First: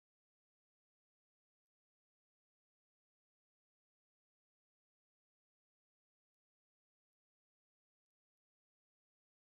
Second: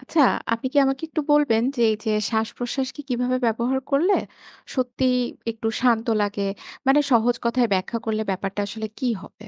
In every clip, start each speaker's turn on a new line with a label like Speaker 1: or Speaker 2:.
Speaker 1: আচ্ছা, আপনি কি আমাকে একটু বলবেন যে এই যে শ্বাসপ্রশ্বাসকে কিভাবে ব্যবহার করলে সত্যিই একটু শান্ত লাগে? মানে সহজ কথায় ব্যাখ্যা করলে ব্যাপারটা আসলে কি হবে?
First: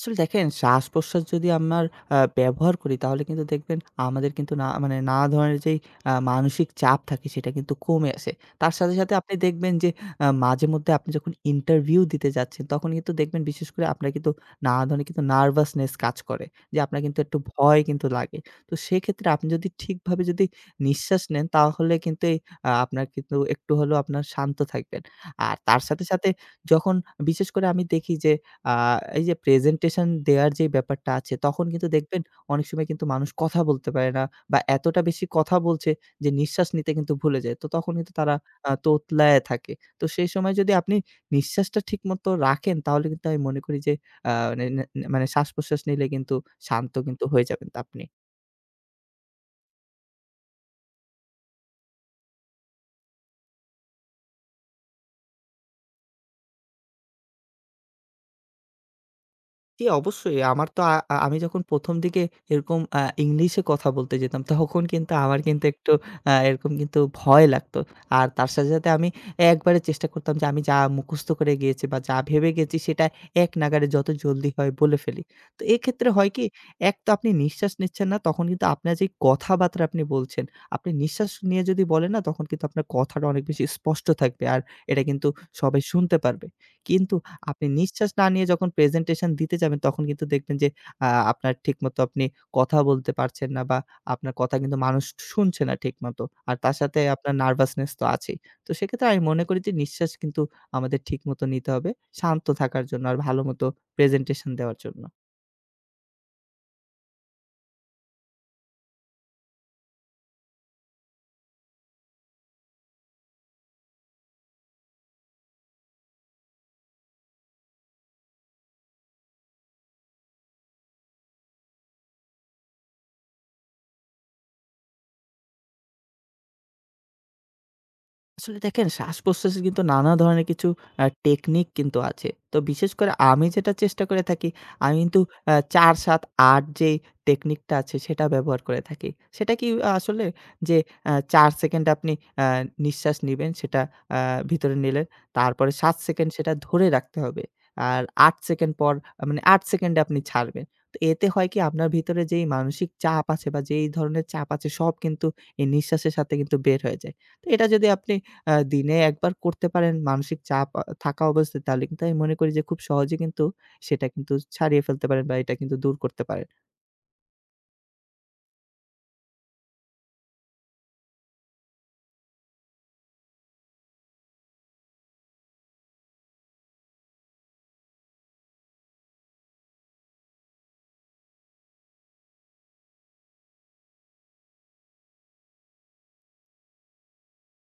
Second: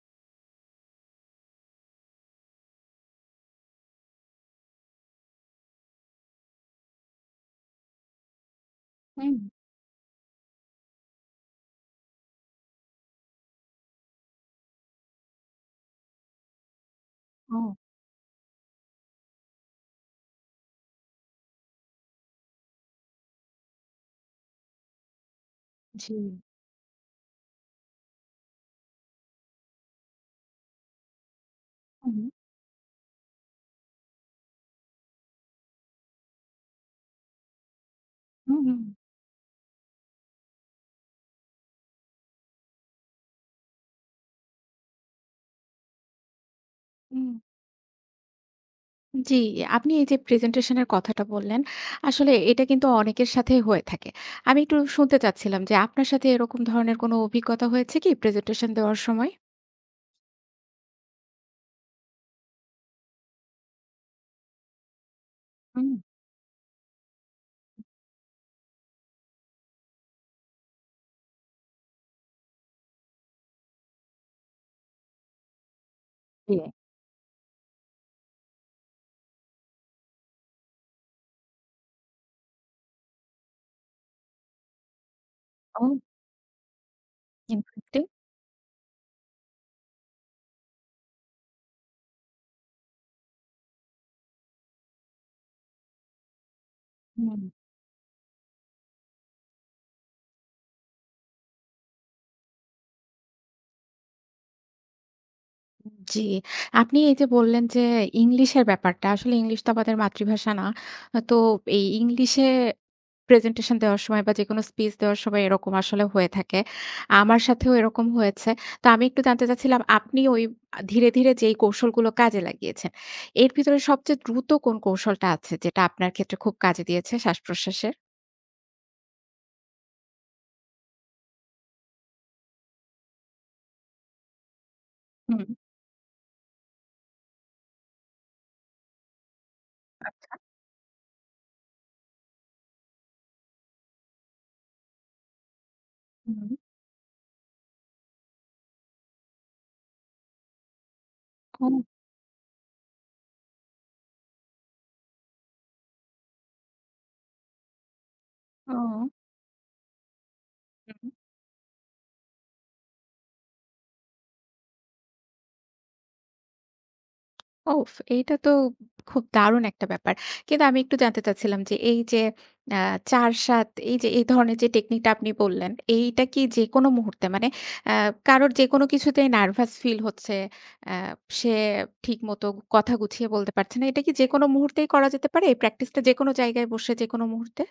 Speaker 2: আসলে দেখেন, শ্বাস-প্রশ্বাস যদি আমার ব্যবহার করি তাহলে কিন্তু দেখবেন আমাদের কিন্তু না মানে নানা ধরনের যেই মানসিক চাপ থাকে সেটা কিন্তু কমে আসে। তার সাথে, সাথে আপনি
Speaker 1: হুম,
Speaker 2: দেখবেন যে মাঝেমধ্যে আপনি যখন ইন্টারভিউ দিতে যাচ্ছেন, তখন কিন্তু দেখবেন বিশেষ করে আপনার কিন্তু নানা ধরনের কিন্তু নার্ভাসনেস কাজ করে। যে আপনার কিন্তু একটু
Speaker 1: ও,
Speaker 2: ভয় কিন্তু লাগে। তো সেক্ষেত্রে আপনি যদি ঠিকভাবে যদি নিঃশ্বাস নেন তাহলে কিন্তু এই আপনার কিন্তু একটু হলেও আপনার শান্ত থাকবেন। আর তার সাথে,
Speaker 1: জি।
Speaker 2: সাথে যখন বিশেষ করে আমি দেখি যে আ এই যে প্রেজেন্টেশন দেওয়ার যে ব্যাপারটা আছে, তখন কিন্তু
Speaker 1: হুম,
Speaker 2: দেখবেন অনেক সময় কিন্তু মানুষ কথা বলতে পারে না, বা এতটা বেশি কথা বলছে যে নিঃশ্বাস নিতে কিন্তু ভুলে যায়। তো তখন কিন্তু তারা
Speaker 1: হুম, হুম,
Speaker 2: তোতলায়ে থাকে। তো সেই সময় যদি আপনি নিঃশ্বাসটা ঠিকমতো রাখেন, তাহলে কিন্তু আমি মনে করি যে আ মানে নে মানে শ্বাস-প্রশ্বাস নিলে কিন্তু শান্ত কিন্তু
Speaker 1: হুম।
Speaker 2: হয়ে যাবেন তা আপনি।
Speaker 1: জি, আপনি এই যে প্রেজেন্টেশন এর কথাটা বললেন, আসলে এটা কিন্তু অনেকের সাথেই হয়ে থাকে। আমি একটু শুনতে চাচ্ছিলাম যে আপনার সাথে এরকম ধরনের কোনো অভিজ্ঞতা হয়েছে কি প্রেজেন্টেশন দেওয়ার সময়?
Speaker 2: জি, অবশ্যই। আমার তো আ আ- আমি যখন ১ম দিকে এরকম ইংলিশে কথা বলতে যেতাম, তখন কিন্তু আমার কিন্তু
Speaker 1: হুম,
Speaker 2: একটু এরকম কিন্তু ভয় লাগতো। আর তার সাথে, সাথে আমি একবারে চেষ্টা করতাম যে আমি যা মুখস্থ করে গিয়েছি বা যা ভেবে গেছি সেটা এক নাগাড়ে যত জলদি হয় বলে ফেলি। তো এক্ষেত্রে হয় কি,
Speaker 1: জি।
Speaker 2: এক তো আপনি নিঃশ্বাস নিচ্ছেন না, তখন কিন্তু আপনার যে কথাবার্তা আপনি বলছেন, আপনি নিঃশ্বাস নিয়ে যদি বলেন না তখন কিন্তু আপনার কথাটা অনেক বেশি স্পষ্ট থাকবে। আর এটা কিন্তু সবাই
Speaker 1: ও,
Speaker 2: শুনতে পারবে। কিন্তু আপনি
Speaker 1: কিন্তু
Speaker 2: নিঃশ্বাস না নিয়ে যখন প্রেজেন্টেশন দিতে যাবেন, তখন কিন্তু দেখবেন যে আপনার ঠিকমতো আপনি কথা বলতে পারছেন না, বা আপনার কথা কিন্তু মানুষ শুনছে না ঠিকমতো। আর তার সাথে আপনার নার্ভাসনেস তো আছেই। তো সেক্ষেত্রে আমি মনে করি যে নিঃশ্বাস কিন্তু আমাদের ঠিকমতো নিতে হবে শান্ত থাকার জন্য আর ভালোমতো প্রেজেন্টেশন দেওয়ার জন্য।
Speaker 1: জি, আপনি এই যে বললেন যে ইংলিশের ব্যাপারটা, আসলে ইংলিশ তো আমাদের মাতৃভাষা না। তো এই ইংলিশে প্রেজেন্টেশন দেওয়ার সময় বা যেকোনো স্পিচ দেওয়ার সময় এরকম আসলে হয়ে থাকে। আমার সাথেও এরকম হয়েছে। তো আমি একটু জানতে চাচ্ছিলাম আপনি ওই ধীরে, ধীরে যেই কৌশলগুলো কাজে লাগিয়েছেন, এর ভিতরে সবচেয়ে দ্রুত কোন কৌশলটা আছে যেটা আপনার ক্ষেত্রে খুব কাজে দিয়েছে শ্বাসপ্রশ্বাসের?
Speaker 2: আসলে দেখেন, শ্বাসপ্রশ্বাসের কিন্তু নানা ধরনের কিছু টেকনিক কিন্তু আছে। তো বিশেষ করে আমি যেটা চেষ্টা করে থাকি, আমি কিন্তু
Speaker 1: হুম।
Speaker 2: ৪, ৭, ৮ যে টেকনিকটা আছে সেটা ব্যবহার করে থাকি। সেটা কি আসলে,
Speaker 1: আচ্ছা।
Speaker 2: যে ৪ সেকেন্ড আপনি আ নিঃশ্বাস নিবেন, সেটা আ ভিতরে নিলেন। তারপরে ৭ সেকেন্ড সেটা
Speaker 1: হুম।
Speaker 2: ধরে রাখতে হবে। আর ৮ সেকেন্ড পর, মানে ৮ সেকেন্ডে আপনি ছাড়বেন। তো এতে হয় কি,
Speaker 1: ও,
Speaker 2: আপনার ভিতরে যেই মানসিক চাপ আছে বা যেই ধরনের চাপ আছে সব কিন্তু এই নিঃশ্বাসের সাথে কিন্তু বের হয়ে যায়। তো এটা যদি আপনি দিনে
Speaker 1: ও।
Speaker 2: একবার করতে পারেন মানসিক চাপ
Speaker 1: হুম।
Speaker 2: থাকা অবস্থায়, তাহলে কিন্তু আমি মনে করি যে খুব সহজে কিন্তু সেটা কিন্তু ছাড়িয়ে ফেলতে পারেন বা এটা কিন্তু দূর করতে পারেন।
Speaker 1: ওফ! এইটা তো খুব দারুণ একটা ব্যাপার। কিন্তু আমি একটু জানতে চাচ্ছিলাম যে এই যে আ ৪-৭ এই যে এই ধরনের যে টেকনিকটা আপনি বললেন, এইটা কি যেকোনো মুহূর্তে মানে আ কারোর যেকোনো কিছুতেই নার্ভাস ফিল হচ্ছে, আ সে ঠিকমতো কথা গুছিয়ে বলতে পারছে না। এটা কি যেকোনো মুহূর্তেই করা যেতে পারে? এই প্র্যাকটিসটা যেকোনো জায়গায় বসে যেকোনো মুহূর্তে?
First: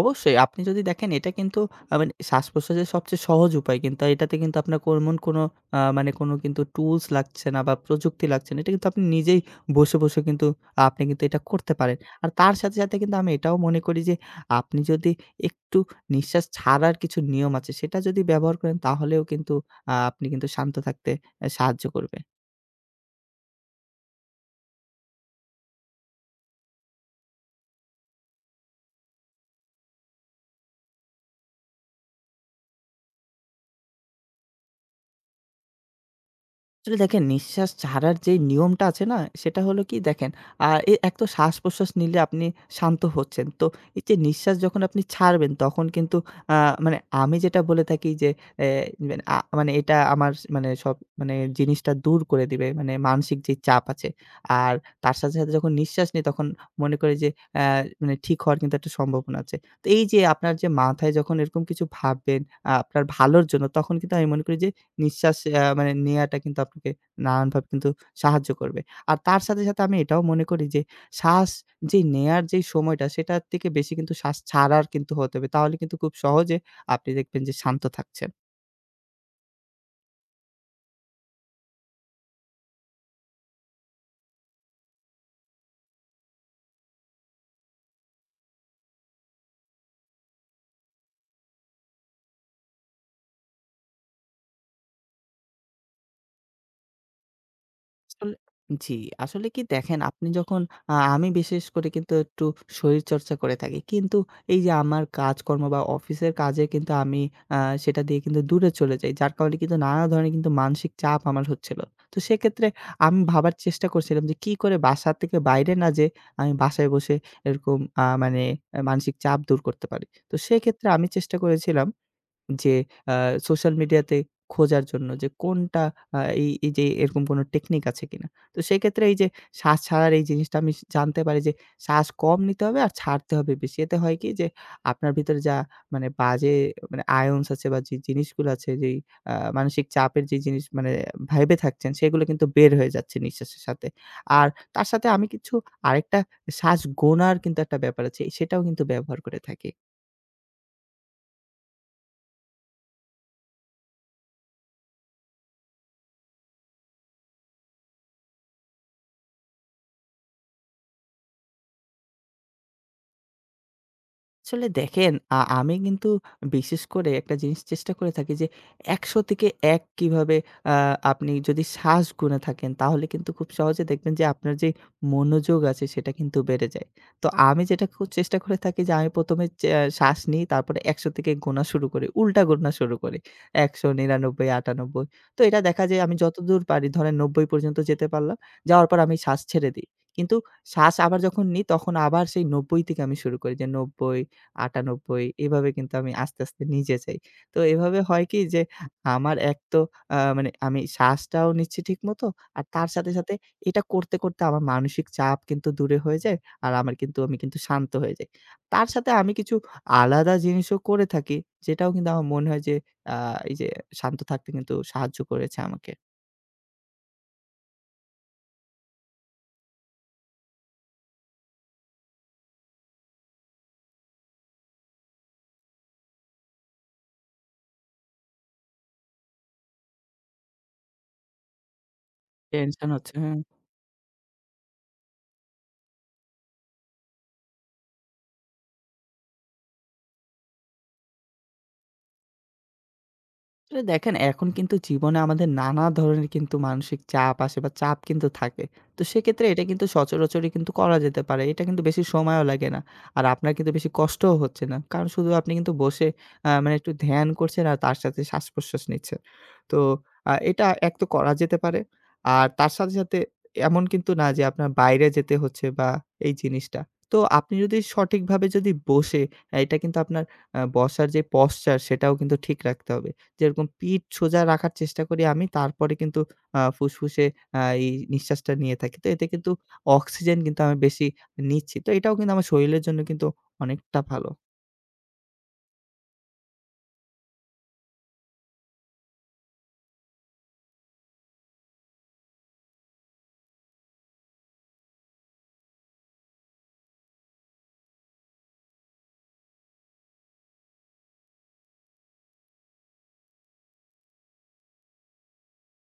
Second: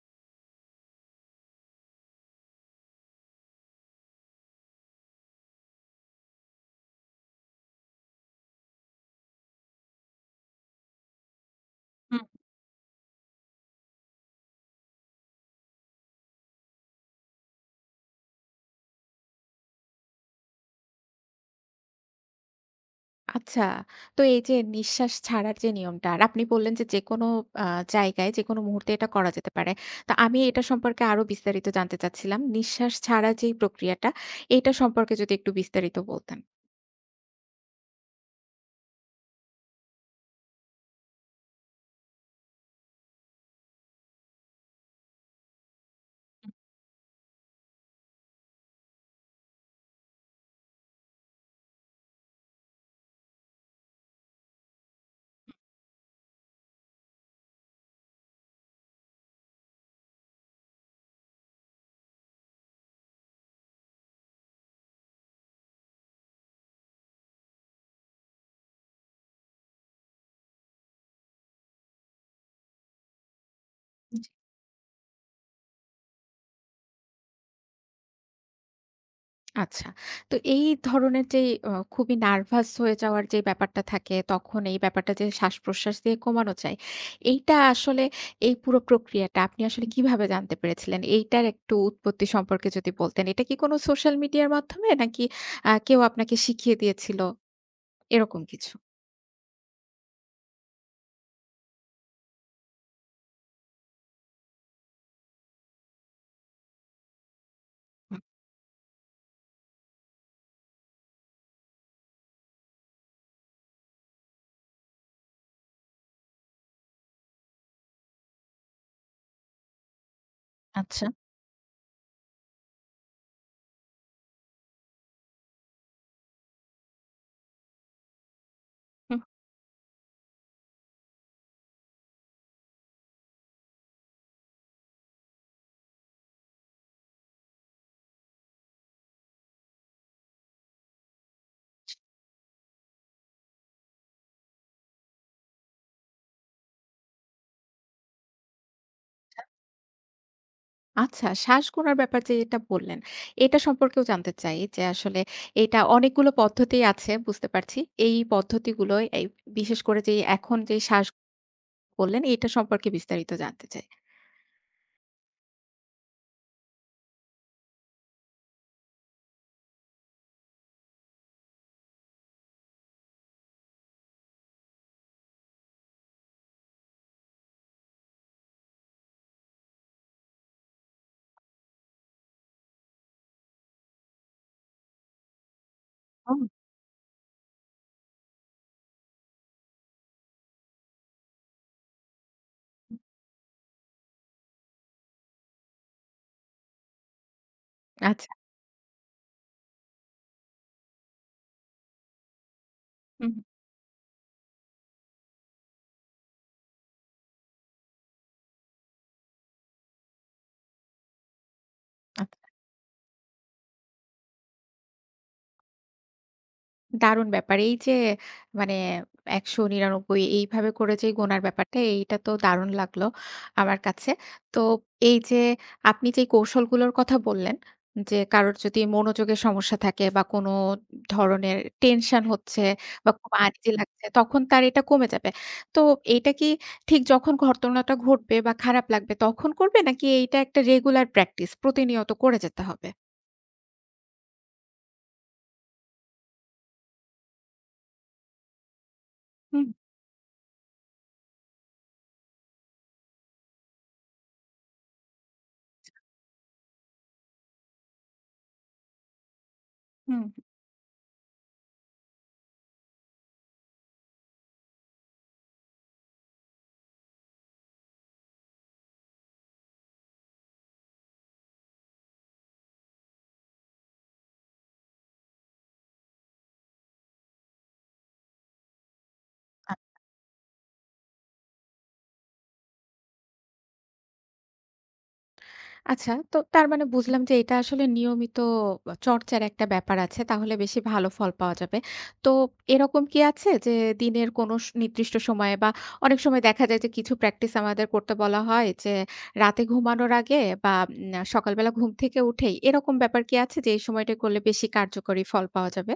Speaker 2: অবশ্যই। আপনি যদি দেখেন এটা কিন্তু মানে শ্বাস-প্রশ্বাসের সবচেয়ে সহজ উপায় কিন্তু। এটাতে কিন্তু আপনার কোমন কোনো আ মানে কোনো কিন্তু টুলস লাগছে না বা প্রযুক্তি লাগছে না। এটা কিন্তু আপনি নিজেই বসে, বসে কিন্তু আপনি কিন্তু এটা করতে পারেন। আর তার সাথে, সাথে কিন্তু আমি এটাও মনে করি যে, আপনি যদি একটু নিঃশ্বাস ছাড়ার কিছু নিয়ম আছে সেটা যদি ব্যবহার করেন তাহলেও কিন্তু আপনি কিন্তু শান্ত থাকতে সাহায্য করবে।
Speaker 1: আচ্ছা। তো এই যে নিঃশ্বাস ছাড়ার যে নিয়মটা আর আপনি বললেন যে, যেকোনো আ জায়গায় যেকোনো মুহূর্তে এটা করা যেতে পারে। তো আমি এটা সম্পর্কে আরো বিস্তারিত জানতে চাচ্ছিলাম। নিঃশ্বাস ছাড়া যেই প্রক্রিয়াটা, এটা সম্পর্কে যদি একটু বিস্তারিত বলতেন।
Speaker 2: আসলে দেখেন, নিঃশ্বাস ছাড়ার যে নিয়মটা আছে না? সেটা হলো কি দেখেন, আ এ এক তো শ্বাস-প্রশ্বাস নিলে আপনি শান্ত হচ্ছেন। তো এই যে নিঃশ্বাস যখন আপনি ছাড়বেন তখন কিন্তু আ মানে আমি যেটা বলে থাকি যে, এ মানে আ মানে এটা আমার মানে সব মানে জিনিসটা দূর করে দিবে। মানে মানসিক যে চাপ আছে। আর তার সাথে, সাথে যখন নিঃশ্বাস নিই তখন মনে করি যে অ্যা মানে ঠিক হওয়ার কিন্তু একটা সম্ভাবনা আছে। তো এই যে আপনার যে মাথায় যখন এরকম কিছু ভাববেন আপনার ভালোর জন্য, তখন কিন্তু আমি মনে করি যে নিঃশ্বাস মানে নেয়াটা কিন্তু আপনাকে নানানভাবে কিন্তু সাহায্য করবে। আর তার সাথে, সাথে আমি এটাও মনে করি যে শ্বাস যে নেয়ার যেই সময়টা, সেটার থেকে বেশি কিন্তু শ্বাস ছাড়ার কিন্তু হতে হবে। তাহলে কিন্তু খুব সহজে আপনি দেখবেন যে শান্ত থাকছেন।
Speaker 1: আচ্ছা। তো এই ধরনের যেই খুবই নার্ভাস হয়ে যাওয়ার যে ব্যাপারটা থাকে, তখন এই ব্যাপারটা যে শ্বাসপ্রশ্বাস দিয়ে কমানো যায়, এইটা আসলে এই পুরো প্রক্রিয়াটা আপনি আসলে কিভাবে জানতে পেরেছিলেন? এইটার একটু উৎপত্তি সম্পর্কে যদি বলতেন। এটা কি কোনো সোশ্যাল মিডিয়ার মাধ্যমে নাকি কেউ আপনাকে শিখিয়ে দিয়েছিল?
Speaker 2: আসলে
Speaker 1: এরকম কিছু?
Speaker 2: জি, আসলে কি দেখেন, আপনি যখন আমি বিশেষ করে কিন্তু একটু শরীরচর্চা করে থাকি। কিন্তু এই যে আমার কাজকর্ম বা অফিসের কাজে কিন্তু আমি আ সেটা দিয়ে
Speaker 1: হুম,
Speaker 2: কিন্তু দূরে চলে যাই। যার কারণে কিন্তু নানা ধরনের কিন্তু মানসিক চাপ আমার হচ্ছিল। তো সেক্ষেত্রে আমি ভাবার চেষ্টা করছিলাম যে কি করে বাসা থেকে বাইরে না যেয়ে আমি বাসায় বসে এরকম আ মানে আ মানসিক চাপ দূর করতে পারি। তো সেক্ষেত্রে আমি
Speaker 1: আচ্ছা।
Speaker 2: চেষ্টা করেছিলাম যে আ সোশ্যাল মিডিয়াতে খোঁজার জন্য যে কোনটা, এই এই যে এরকম কোনো টেকনিক আছে কিনা? তো সেক্ষেত্রে এই
Speaker 1: হুম।
Speaker 2: যে শ্বাস ছাড়ার এই জিনিসটা আমি জানতে পারি যে শ্বাস কম নিতে হবে আর ছাড়তে হবে বেশি। এতে হয় কি যে, আপনার ভিতরে যা মানে বাজে মানে আয়ন্স আছে বা যে জিনিসগুলো আছে, যেই আ মানসিক চাপের যে জিনিস মানে ভেবে থাকছেন, সেগুলো কিন্তু বের হয়ে যাচ্ছে নিঃশ্বাসের সাথে। আর তার সাথে আমি কিছু আরেকটা শ্বাস গোনার কিন্তু একটা ব্যাপার আছে সেটাও কিন্তু ব্যবহার করে থাকি।
Speaker 1: আচ্ছা, শ্বাস গোনার ব্যাপার যেটা বললেন, এটা সম্পর্কেও জানতে চাই যে আসলে এটা অনেকগুলো পদ্ধতি আছে বুঝতে পারছি। এই পদ্ধতিগুলো এই বিশেষ করে যে এখন যে শ্বাস বললেন, এটা সম্পর্কে বিস্তারিত জানতে চাই।
Speaker 2: আসলে দেখেন, আমি কিন্তু বিশেষ করে একটা জিনিস চেষ্টা করে থাকি যে ১০০ থেকে ১ কিভাবে আ আপনি যদি শ্বাস গুনে থাকেন তাহলে কিন্তু খুব সহজে দেখবেন যে আপনার যে মনোযোগ আছে সেটা কিন্তু বেড়ে যায়। তো আমি যেটা চেষ্টা করে থাকি যে, আমি ১ম এ শ্বাস নিই তারপরে ১০০ থেকে গোনা শুরু করি। উল্টা গোনা শুরু করি। ১০০, ৯৯, ৯৮। তো এটা দেখা যায় আমি
Speaker 1: অবশ্যই।
Speaker 2: যতদূর পারি, ধরেন ৯০ পর্যন্ত যেতে পারলাম। যাওয়ার পর আমি শ্বাস ছেড়ে দিই। কিন্তু শ্বাস আবার যখন নিই তখন আবার সেই ৯০ থেকে আমি শুরু করি, যে ৯০, ৯৮, এভাবে কিন্তু আমি আস্তে, আস্তে নিচে যাই। তো এভাবে হয়
Speaker 1: আচ্ছা।
Speaker 2: কি যে, আমার এক তো মানে আমি শ্বাসটাও নিচ্ছি ঠিকমতো, আর তার সাথে,
Speaker 1: হুম,
Speaker 2: সাথে
Speaker 1: হুম।
Speaker 2: এটা করতে, করতে আমার মানসিক চাপ কিন্তু দূরে হয়ে যায়। আর আমার কিন্তু আমি কিন্তু শান্ত হয়ে যাই। তার সাথে আমি কিছু আলাদা জিনিসও করে থাকি যেটাও কিন্তু আমার মনে
Speaker 1: আচ্ছা।
Speaker 2: হয় যে আ এই যে শান্ত থাকতে কিন্তু সাহায্য করেছে আমাকে।
Speaker 1: দারুণ ব্যাপার। এই যে মানে ১৯৯ এইভাবে করে যে গোনার ব্যাপারটা, এইটা তো দারুণ লাগলো আমার কাছে। তো এই যে আপনি যেই কৌশলগুলোর কথা বললেন, যে কারোর যদি মনোযোগের সমস্যা থাকে বা কোনো ধরনের টেনশন হচ্ছে
Speaker 2: টেনশন
Speaker 1: বা
Speaker 2: হচ্ছে।
Speaker 1: খুব
Speaker 2: হ্যাঁ।
Speaker 1: আনজি লাগছে, তখন তার এটা কমে যাবে। তো এইটা কি ঠিক যখন ঘটনাটা ঘটবে বা খারাপ লাগবে তখন করবে? নাকি এইটা একটা রেগুলার প্র্যাকটিস প্রতিনিয়ত করে যেতে হবে?
Speaker 2: আসলে দেখেন, এখন কিন্তু জীবনে আমাদের নানা ধরনের কিন্তু মানসিক চাপ আসে বা চাপ কিন্তু থাকে। তো সেক্ষেত্রে এটা
Speaker 1: হুম,
Speaker 2: কিন্তু সচরাচরই কিন্তু করা যেতে পারে। এটা কিন্তু বেশি সময়ও লাগে না। আর আপনার কিন্তু বেশি কষ্টও হচ্ছে না। কারণ শুধু আপনি কিন্তু বসে মানে একটু ধ্যান করছেন আর তার সাথে শ্বাসপ্রশ্বাস নিচ্ছেন। তো
Speaker 1: হুম।
Speaker 2: এটা এক তো করা যেতে পারে। আর তার সাথে, সাথে এমন কিন্তু না যে আপনার বাইরে যেতে হচ্ছে বা এই জিনিসটা। তো আপনি যদি সঠিকভাবে যদি বসে, এটা কিন্তু আপনার বসার যে posture সেটাও কিন্তু ঠিক রাখতে হবে। যেরকম পিঠ সোজা রাখার চেষ্টা করি আমি, তারপরে কিন্তু ফুসফুসে এই নিঃশ্বাসটা নিয়ে থাকি। তো এতে কিন্তু অক্সিজেন কিন্তু আমি বেশি নিচ্ছি। তো এটাও কিন্তু আমার শরীরের জন্য কিন্তু অনেকটা ভালো।
Speaker 1: আচ্ছা, তো তার মানে বুঝলাম যে এটা আসলে নিয়মিত চর্চার একটা ব্যাপার আছে। তাহলে বেশি ভালো ফল পাওয়া যাবে। তো এরকম কি আছে যে দিনের কোনো নির্দিষ্ট সময়ে বা অনেক সময় দেখা যায় যে কিছু প্র্যাকটিস আমাদের করতে বলা হয় যে রাতে ঘুমানোর আগে বা সকালবেলা ঘুম থেকে উঠেই এরকম ব্যাপার কি আছে যে এই সময়টা করলে বেশি কার্যকরী ফল পাওয়া যাবে?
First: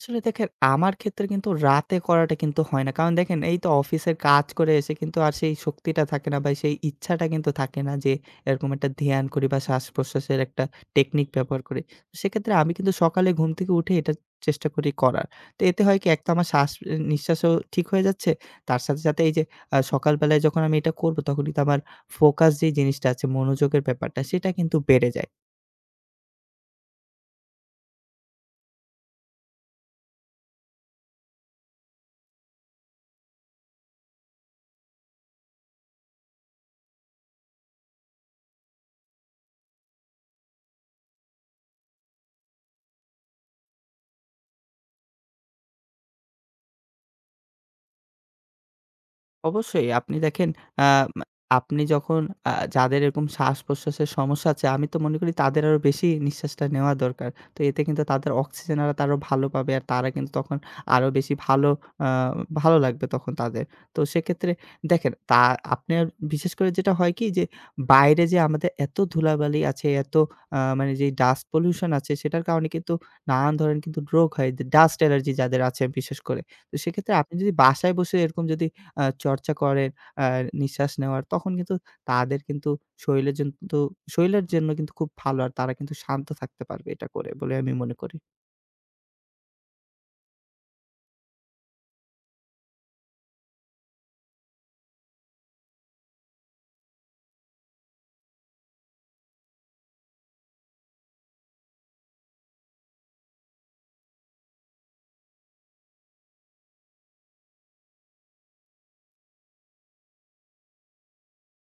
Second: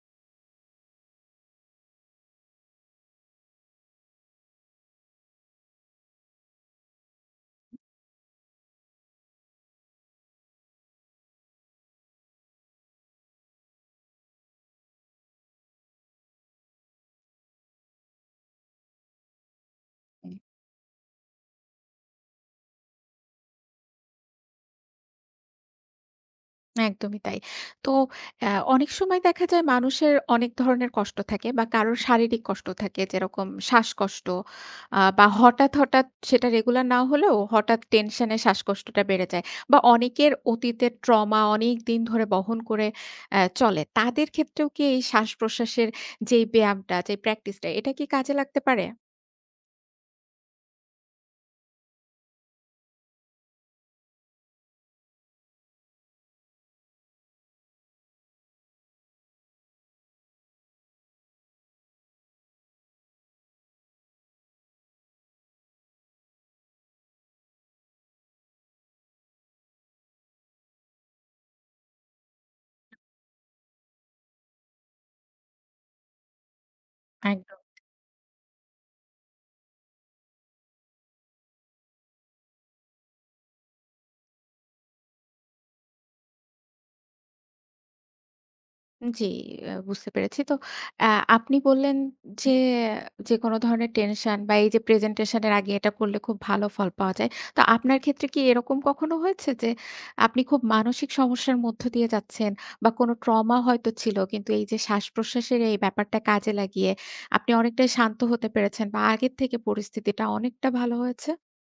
Speaker 2: আসলে দেখেন, আমার ক্ষেত্রে কিন্তু রাতে করাটা কিন্তু হয় না। কারণ দেখেন, এই তো অফিসের কাজ করে এসে কিন্তু আর সেই শক্তিটা থাকে না বা সেই ইচ্ছাটা কিন্তু থাকে না যে এরকম একটা ধ্যান করি বা শ্বাস-প্রশ্বাসের একটা টেকনিক ব্যবহার করি। সেক্ষেত্রে আমি কিন্তু সকালে ঘুম থেকে উঠে এটা চেষ্টা করি করার। তো এতে হয় কি, এক তো আমার শ্বাস এ নিঃশ্বাসও ঠিক হয়ে যাচ্ছে। তার সাথে, সাথে এই যে সকালবেলায় যখন আমি এটা করব তখন কিন্তু আমার ফোকাস যে জিনিসটা আছে, মনোযোগের ব্যাপারটা, সেটা কিন্তু বেড়ে যায়।
Speaker 1: একদমই তাই। তো অ্যা অনেক সময় দেখা যায় মানুষের অনেক ধরনের কষ্ট থাকে বা কারোর শারীরিক কষ্ট থাকে যেরকম শ্বাসকষ্ট বা হঠাৎ, হঠাৎ সেটা রেগুলার না হলেও হঠাৎ টেনশনে শ্বাসকষ্টটা বেড়ে যায় বা অনেকের অতীতের ট্রমা অনেকদিন ধরে বহন করে চলে। তাদের ক্ষেত্রেও কি এই শ্বাস-প্রশ্বাসের যেই ব্যায়ামটা, যে প্র্যাকটিসটা এটা কি কাজে লাগতে পারে?
Speaker 2: অবশ্যই। আপনি দেখেন, আ মা আপনি যখন আ যাদের এরকম শ্বাস-প্রশ্বাসের সমস্যা আছে, আমি তো মনে করি তাদের আরো বেশি নিঃশ্বাসটা নেওয়া দরকার। তো এতে কিন্তু তাদের অক্সিজেন আরো তারা ভালো পাবে। আর তারা কিন্তু তখন আরো বেশি আ ভালো লাগবে তখন তাদের। তো সেক্ষেত্রে দেখেন, তা আপনার বিশেষ করে যেটা হয় কি যে, বাইরে যে আমাদের এত ধুলাবালি আছে, এত মানে যে ডাস্ট পলিউশন আছে, সেটার কারণে কিন্তু নানান ধরনের কিন্তু রোগ হয়। ডাস্ট অ্যালার্জি যাদের আছে বিশেষ করে। তো সেক্ষেত্রে আপনি যদি
Speaker 1: একদম।
Speaker 2: বাসায় বসে এরকম যদি চর্চা করেন, আ নিঃশ্বাস নেওয়ার, তখন কিন্তু তাদের কিন্তু শরীরের জন্তু শরীরের জন্য কিন্তু খুব ভালো। আর তারা কিন্তু শান্ত থাকতে পারবে এটা করে বলে আমি মনে করি।
Speaker 1: জি, বুঝতে পেরেছি। তো আ আপনি বললেন যে, যেকোনো ধরনের টেনশন বা এই যে প্রেজেন্টেশন এর আগে এটা করলে খুব ভালো ফল পাওয়া যায়। তো আপনার ক্ষেত্রে কি এরকম কখনো হয়েছে যে, আপনি খুব মানসিক সমস্যার মধ্য দিয়ে যাচ্ছেন বা কোনো ট্রমা হয়তো ছিল কিন্তু এই যে শ্বাস-প্রশ্বাসের এই ব্যাপারটা কাজে লাগিয়ে আপনি অনেকটাই শান্ত হতে পেরেছেন বা আগের থেকে পরিস্থিতিটা অনেকটা ভালো হয়েছে?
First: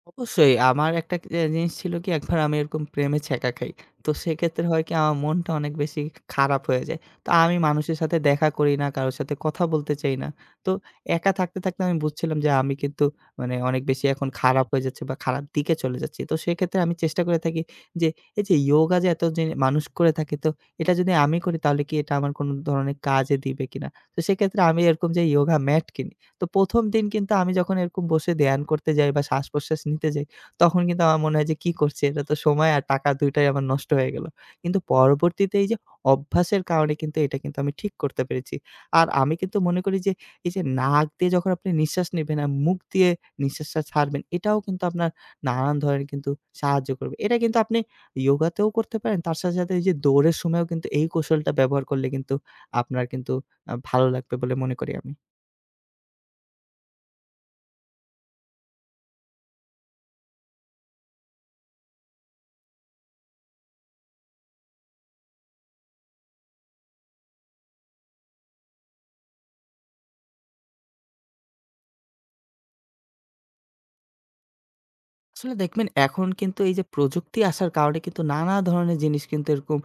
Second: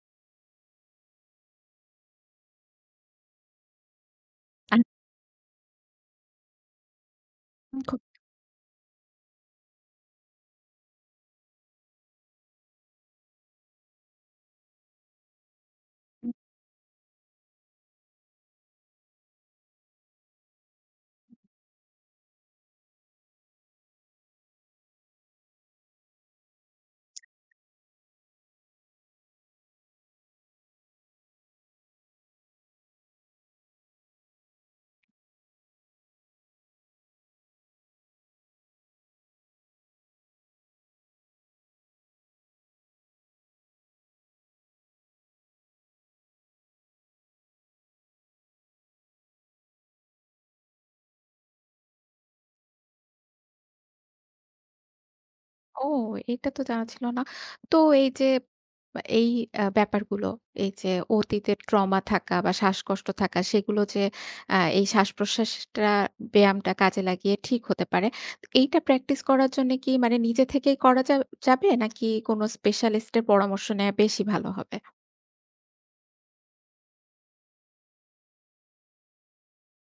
Speaker 2: অবশ্যই। আমার একটা কি- এ জিনিস ছিল কি, একবার আমি এরকম প্রেমে ছ্যাঁকা খাই। তো সেক্ষেত্রে
Speaker 1: আন
Speaker 2: হয় কি, আমার মনটা অনেক বেশি খারাপ হয়ে যায়। তো আমি মানুষের সাথে দেখা করি না, কারো সাথে কথা বলতে চাই না। তো একা থাকতে, থাকতে আমি বুঝছিলাম যে আমি কিন্তু মানে অনেক বেশি এখন খারাপ হয়ে যাচ্ছি বা খারাপ দিকে চলে যাচ্ছি। তো সেক্ষেত্রে আমি চেষ্টা করে থাকি যে, এই যে ইয়োগা যে এত যে মানুষ করে থাকে, তো এটা যদি আমি করি তাহলে কি এটা আমার কোন ধরনের কাজে দিবে কিনা? তো সেক্ষেত্রে আমি এরকম যে ইয়োগা ম্যাট কিনি। তো ১ম দিন কিন্তু আমি যখন এরকম বসে ধ্যান করতে যাই বা শ্বাস-প্রশ্বাস নিতে যাই, তখন কিন্তু আমার মনে হয় যে, "কি করছি? এটা তো সময় আর টাকা ২ টাই আমার নষ্ট হয়ে গেল।" কিন্তু পরবর্তীতে এই যে অভ্যাসের কারণে কিন্তু এটা কিন্তু আমি ঠিক করতে পেরেছি। আর আমি কিন্তু মনে করি যে, এই যে নাক দিয়ে যখন আপনি নিঃশ্বাস নিবেন আর মুখ দিয়ে নিঃশ্বাসটা ছাড়বেন, এটাও কিন্তু আপনার নানান ধরনের কিন্তু সাহায্য করবে। এটা কিন্তু আপনি ইয়োগাতেও করতে পারেন। তার সাথে, সাথে এই যে দৌড়ের সময়ও কিন্তু এই কৌশলটা ব্যবহার করলে কিন্তু আপনার কিন্তু ভালো লাগবে বলে মনে করি আমি।
Speaker 1: ও! এটা তো জানা ছিল না। তো এই যে বা এই ব্যাপারগুলো, এই যে অতীতের ট্রমা থাকা বা শ্বাসকষ্ট থাকা সেগুলো যে এই শ্বাসপ্রশ্বাসটা ব্যায়ামটা কাজে লাগিয়ে ঠিক হতে পারে। তো এইটা প্র্যাকটিস করার জন্যে কি মানে নিজে থেকেই করা যাবে নাকি কোনো স্পেশালিস্ট এর পরামর্শ নেয়া বেশি ভালো হবে?
Speaker 2: আসলে দেখবেন, এখন কিন্তু এই যে প্রযুক্তি আসার কারণে কিন্তু নানা ধরনের জিনিস কিন্তু এরকম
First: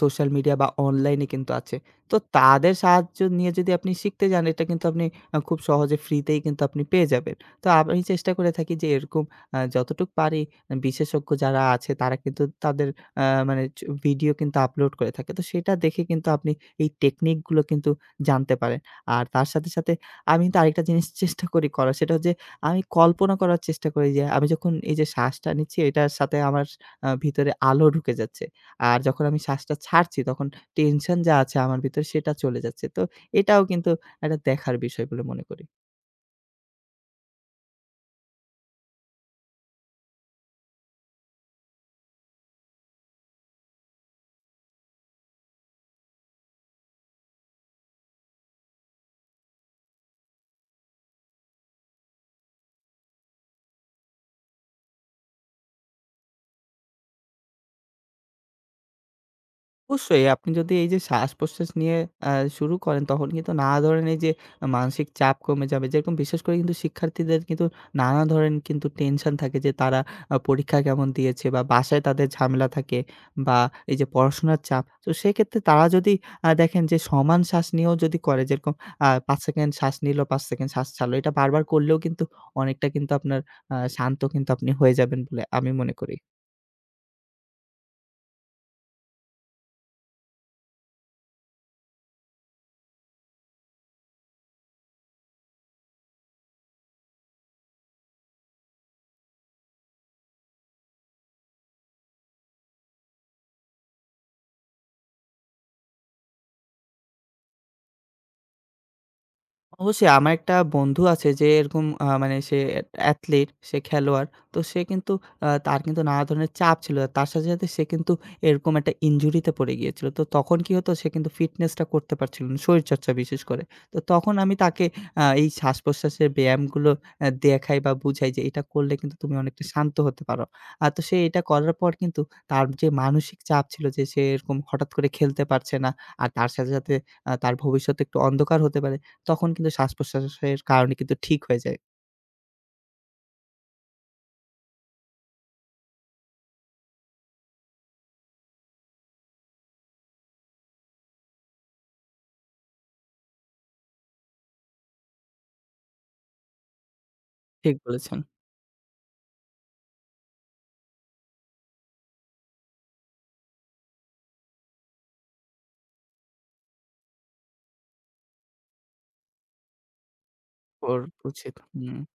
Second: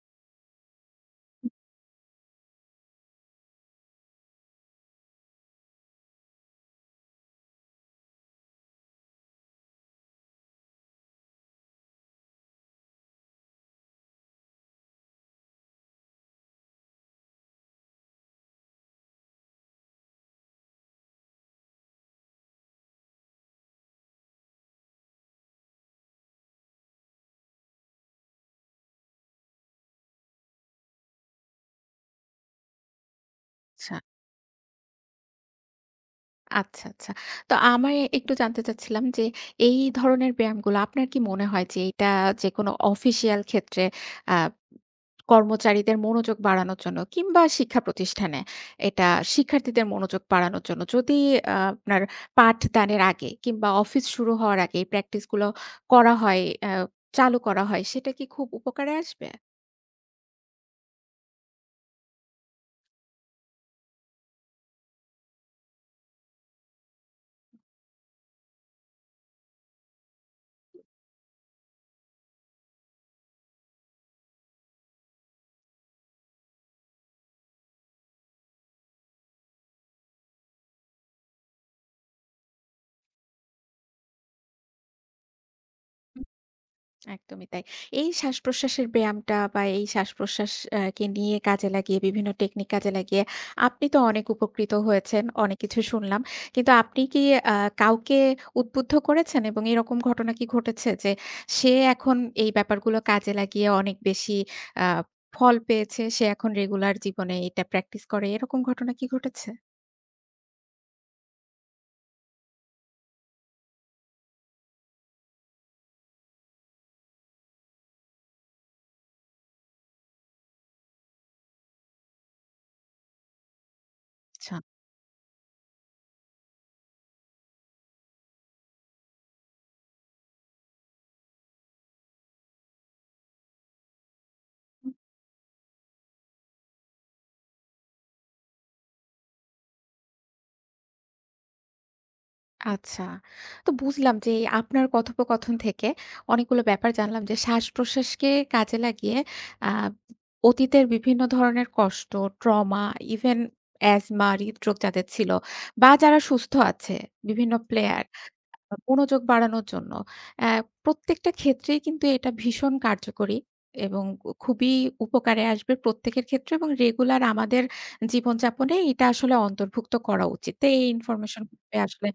Speaker 2: সোশ্যাল মিডিয়া বা অনলাইনে কিন্তু আছে। তো তাদের সাহায্য নিয়ে যদি আপনি শিখতে যান, এটা কিন্তু আপনি খুব সহজে ফ্রিতেই কিন্তু আপনি পেয়ে যাবেন। তো আমি চেষ্টা করে থাকি যে এরকম যতটুক পারি, বিশেষজ্ঞ যারা আছে তারা কিন্তু তাদের আ মানে চ ভিডিও কিন্তু আপলোড করে থাকে। তো সেটা দেখে কিন্তু আপনি এই টেকনিক গুলো কিন্তু জানতে পারেন। আর তার সাথে, সাথে আমি কিন্তু আরেকটা জিনিস চেষ্টা করি করার, সেটা হচ্ছে আমি কল্পনা করার চেষ্টা করি যে, আমি যখন এই যে শ্বাসটা নিচ্ছি এটার সাথে আমার ভিতরে আলো ঢুকে যাচ্ছে। আর যখন আমি শ্বাসটা ছাড়ছি তখন টেনশন যা আছে আমার ভিতরে সেটা চলে যাচ্ছে। তো এটাও কিন্তু
Speaker 1: আচ্ছা।
Speaker 2: একটা দেখার বিষয় বলে মনে করি।
Speaker 1: আচ্ছা, আচ্ছা। তো আমার একটু জানতে চাচ্ছিলাম যে এই ধরনের ব্যায়ামগুলো আপনার কি মনে হয় যে এটা যেকোনো অফিসিয়াল ক্ষেত্রে আ কর্মচারীদের মনোযোগ বাড়ানোর জন্য কিংবা শিক্ষা প্রতিষ্ঠানে এটা শিক্ষার্থীদের মনোযোগ বাড়ানোর জন্য যদি আপনার পাঠদানের আগে কিংবা অফিস শুরু হওয়ার আগে এই প্র্যাকটিসগুলো করা হয়, আ চালু করা হয় সেটা কি খুব উপকারে আসবে?
Speaker 2: অবশ্যই। আপনি যদি এই যে শ্বাস-প্রশ্বাস নিয়ে আ শুরু করেন, তখন কিন্তু নানা ধরনের এই যে মানসিক চাপ কমে যাবে। যেরকম বিশেষ করে কিন্তু শিক্ষার্থীদের কিন্তু নানা ধরনের কিন্তু টেনশন থাকে যে তারা পরীক্ষা কেমন দিয়েছে বা বাসায় তাদের ঝামেলা থাকে বা এই যে পড়াশোনার চাপ। তো সেক্ষেত্রে তারা যদি দেখেন যে সমান শ্বাস নিয়েও যদি করে, যেরকম ৫ সেকেন্ড শ্বাস নিলো, ৫ সেকেন্ড শ্বাস ছাড়লো। এটা বারবার করলেও কিন্তু অনেকটা কিন্তু আপনার শান্ত কিন্তু আপনি হয়ে যাবেন বলে আমি মনে করি।
Speaker 1: একদমই তাই। এই শ্বাসপ্রশ্বাসের ব্যায়ামটা বা এই শ্বাসপ্রশ্বাস কে নিয়ে কাজে লাগিয়ে বিভিন্ন টেকনিক কাজে লাগিয়ে আপনি তো অনেক উপকৃত হয়েছেন, অনেক কিছু শুনলাম। কিন্তু আপনি কি আ কাউকে উদ্বুদ্ধ করেছেন এবং এরকম ঘটনা কি ঘটেছে যে সে এখন এই ব্যাপারগুলো কাজে লাগিয়ে অনেক বেশি আ ফল পেয়েছে, সে এখন রেগুলার জীবনে এটা প্র্যাকটিস করে, এরকম ঘটনা কি ঘটেছে?
Speaker 2: অবশ্যই। আমার একটা বন্ধু আছে যে এরকম, মানে সে অ্যাথলিট, সে খেলোয়াড়। তো সে কিন্তু তার কিন্তু নানা ধরনের চাপ ছিল। তার সাথে, সাথে সে কিন্তু এরকম একটা ইনজুরিতে পড়ে গিয়েছিল। তো তখন কি হতো, সে কিন্তু ফিটনেসটা করতে পারছিল না, শরীরচর্চা বিশেষ করে। তো তখন আমি
Speaker 1: আচ্ছা।
Speaker 2: তাকে এই শ্বাস-প্রশ্বাসের ব্যায়ামগুলো দেখাই বা বুঝাই যে এটা করলে কিন্তু তুমি অনেকটা শান্ত হতে পারো। তো সে এটা করার পর কিন্তু তার যে মানসিক চাপ ছিল যে সে এরকম হঠাৎ করে খেলতে পারছে না। আর তার সাথে, সাথে তার ভবিষ্যৎ একটু অন্ধকার হতে পারে। তখন কিন্তু শ্বাসপ্রশ্বাসের কারণে কিন্তু ঠিক হয়ে যায়।
Speaker 1: আচ্ছা। তো বুঝলাম যে এই আপনার কথোপকথন থেকে অনেকগুলো ব্যাপার জানলাম যে শ্বাস-প্রশ্বাসকে কাজে লাগিয়ে আ অতীতের বিভিন্ন ধরনের কষ্ট, ট্রমা, ইভেন অ্যাজমা, হৃদরোগ যাদের ছিল বা যারা সুস্থ আছে বিভিন্ন
Speaker 2: ঠিক
Speaker 1: প্লেয়ার
Speaker 2: বলেছেন।
Speaker 1: মনোযোগ বাড়ানোর জন্য। অ্যা প্রত্যেকটা ক্ষেত্রেই কিন্তু এটা ভীষণ কার্যকরী এবং খুবই উপকারে আসবে প্রত্যেকের ক্ষেত্রে এবং রেগুলার আমাদের জীবনযাপনে এটা আসলে অন্তর্ভুক্ত করা উচিত। তো এই
Speaker 2: ওর
Speaker 1: ইনফরমেশন
Speaker 2: উচিত। হু।
Speaker 1: আসলে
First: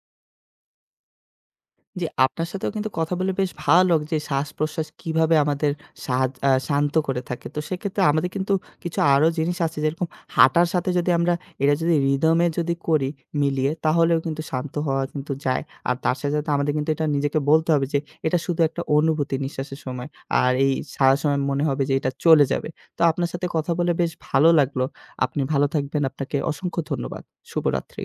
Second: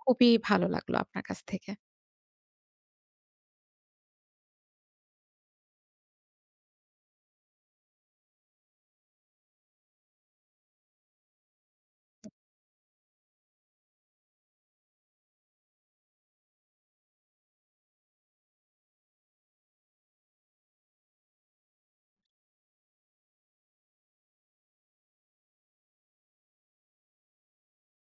Speaker 1: খুবই ভালো লাগলো আপনার কাছ থেকে।
Speaker 2: জি, আপনার সাথেও কিন্তু কথা বলে বেশ ভালো লাগলো যে, শ্বাস-প্রশ্বাস কিভাবে আমাদের সাহায আ শান্ত করে থাকে। তো সেক্ষেত্রে আমাদের কিন্তু কিছু আরো জিনিস আছে, যেরকম হাঁটার সাথে যদি আমরা এটা যদি rhythm এ যদি করি মিলিয়ে, তাহলেও কিন্তু শান্ত হওয়া কিন্তু যায়। আর তার সাথে, সাথে আমাদের কিন্তু এটা নিজেকে বলতে হবে যে, এটা শুধু একটা অনুভূতি নিঃশ্বাসের সময়। আর এই সারা সময় মনে হবে যে এটা চলে যাবে। তো আপনার সাথে কথা বলে বেশ ভালো লাগলো। আপনি ভালো থাকবেন। আপনাকে অসংখ্য ধন্যবাদ। শুভরাত্রি।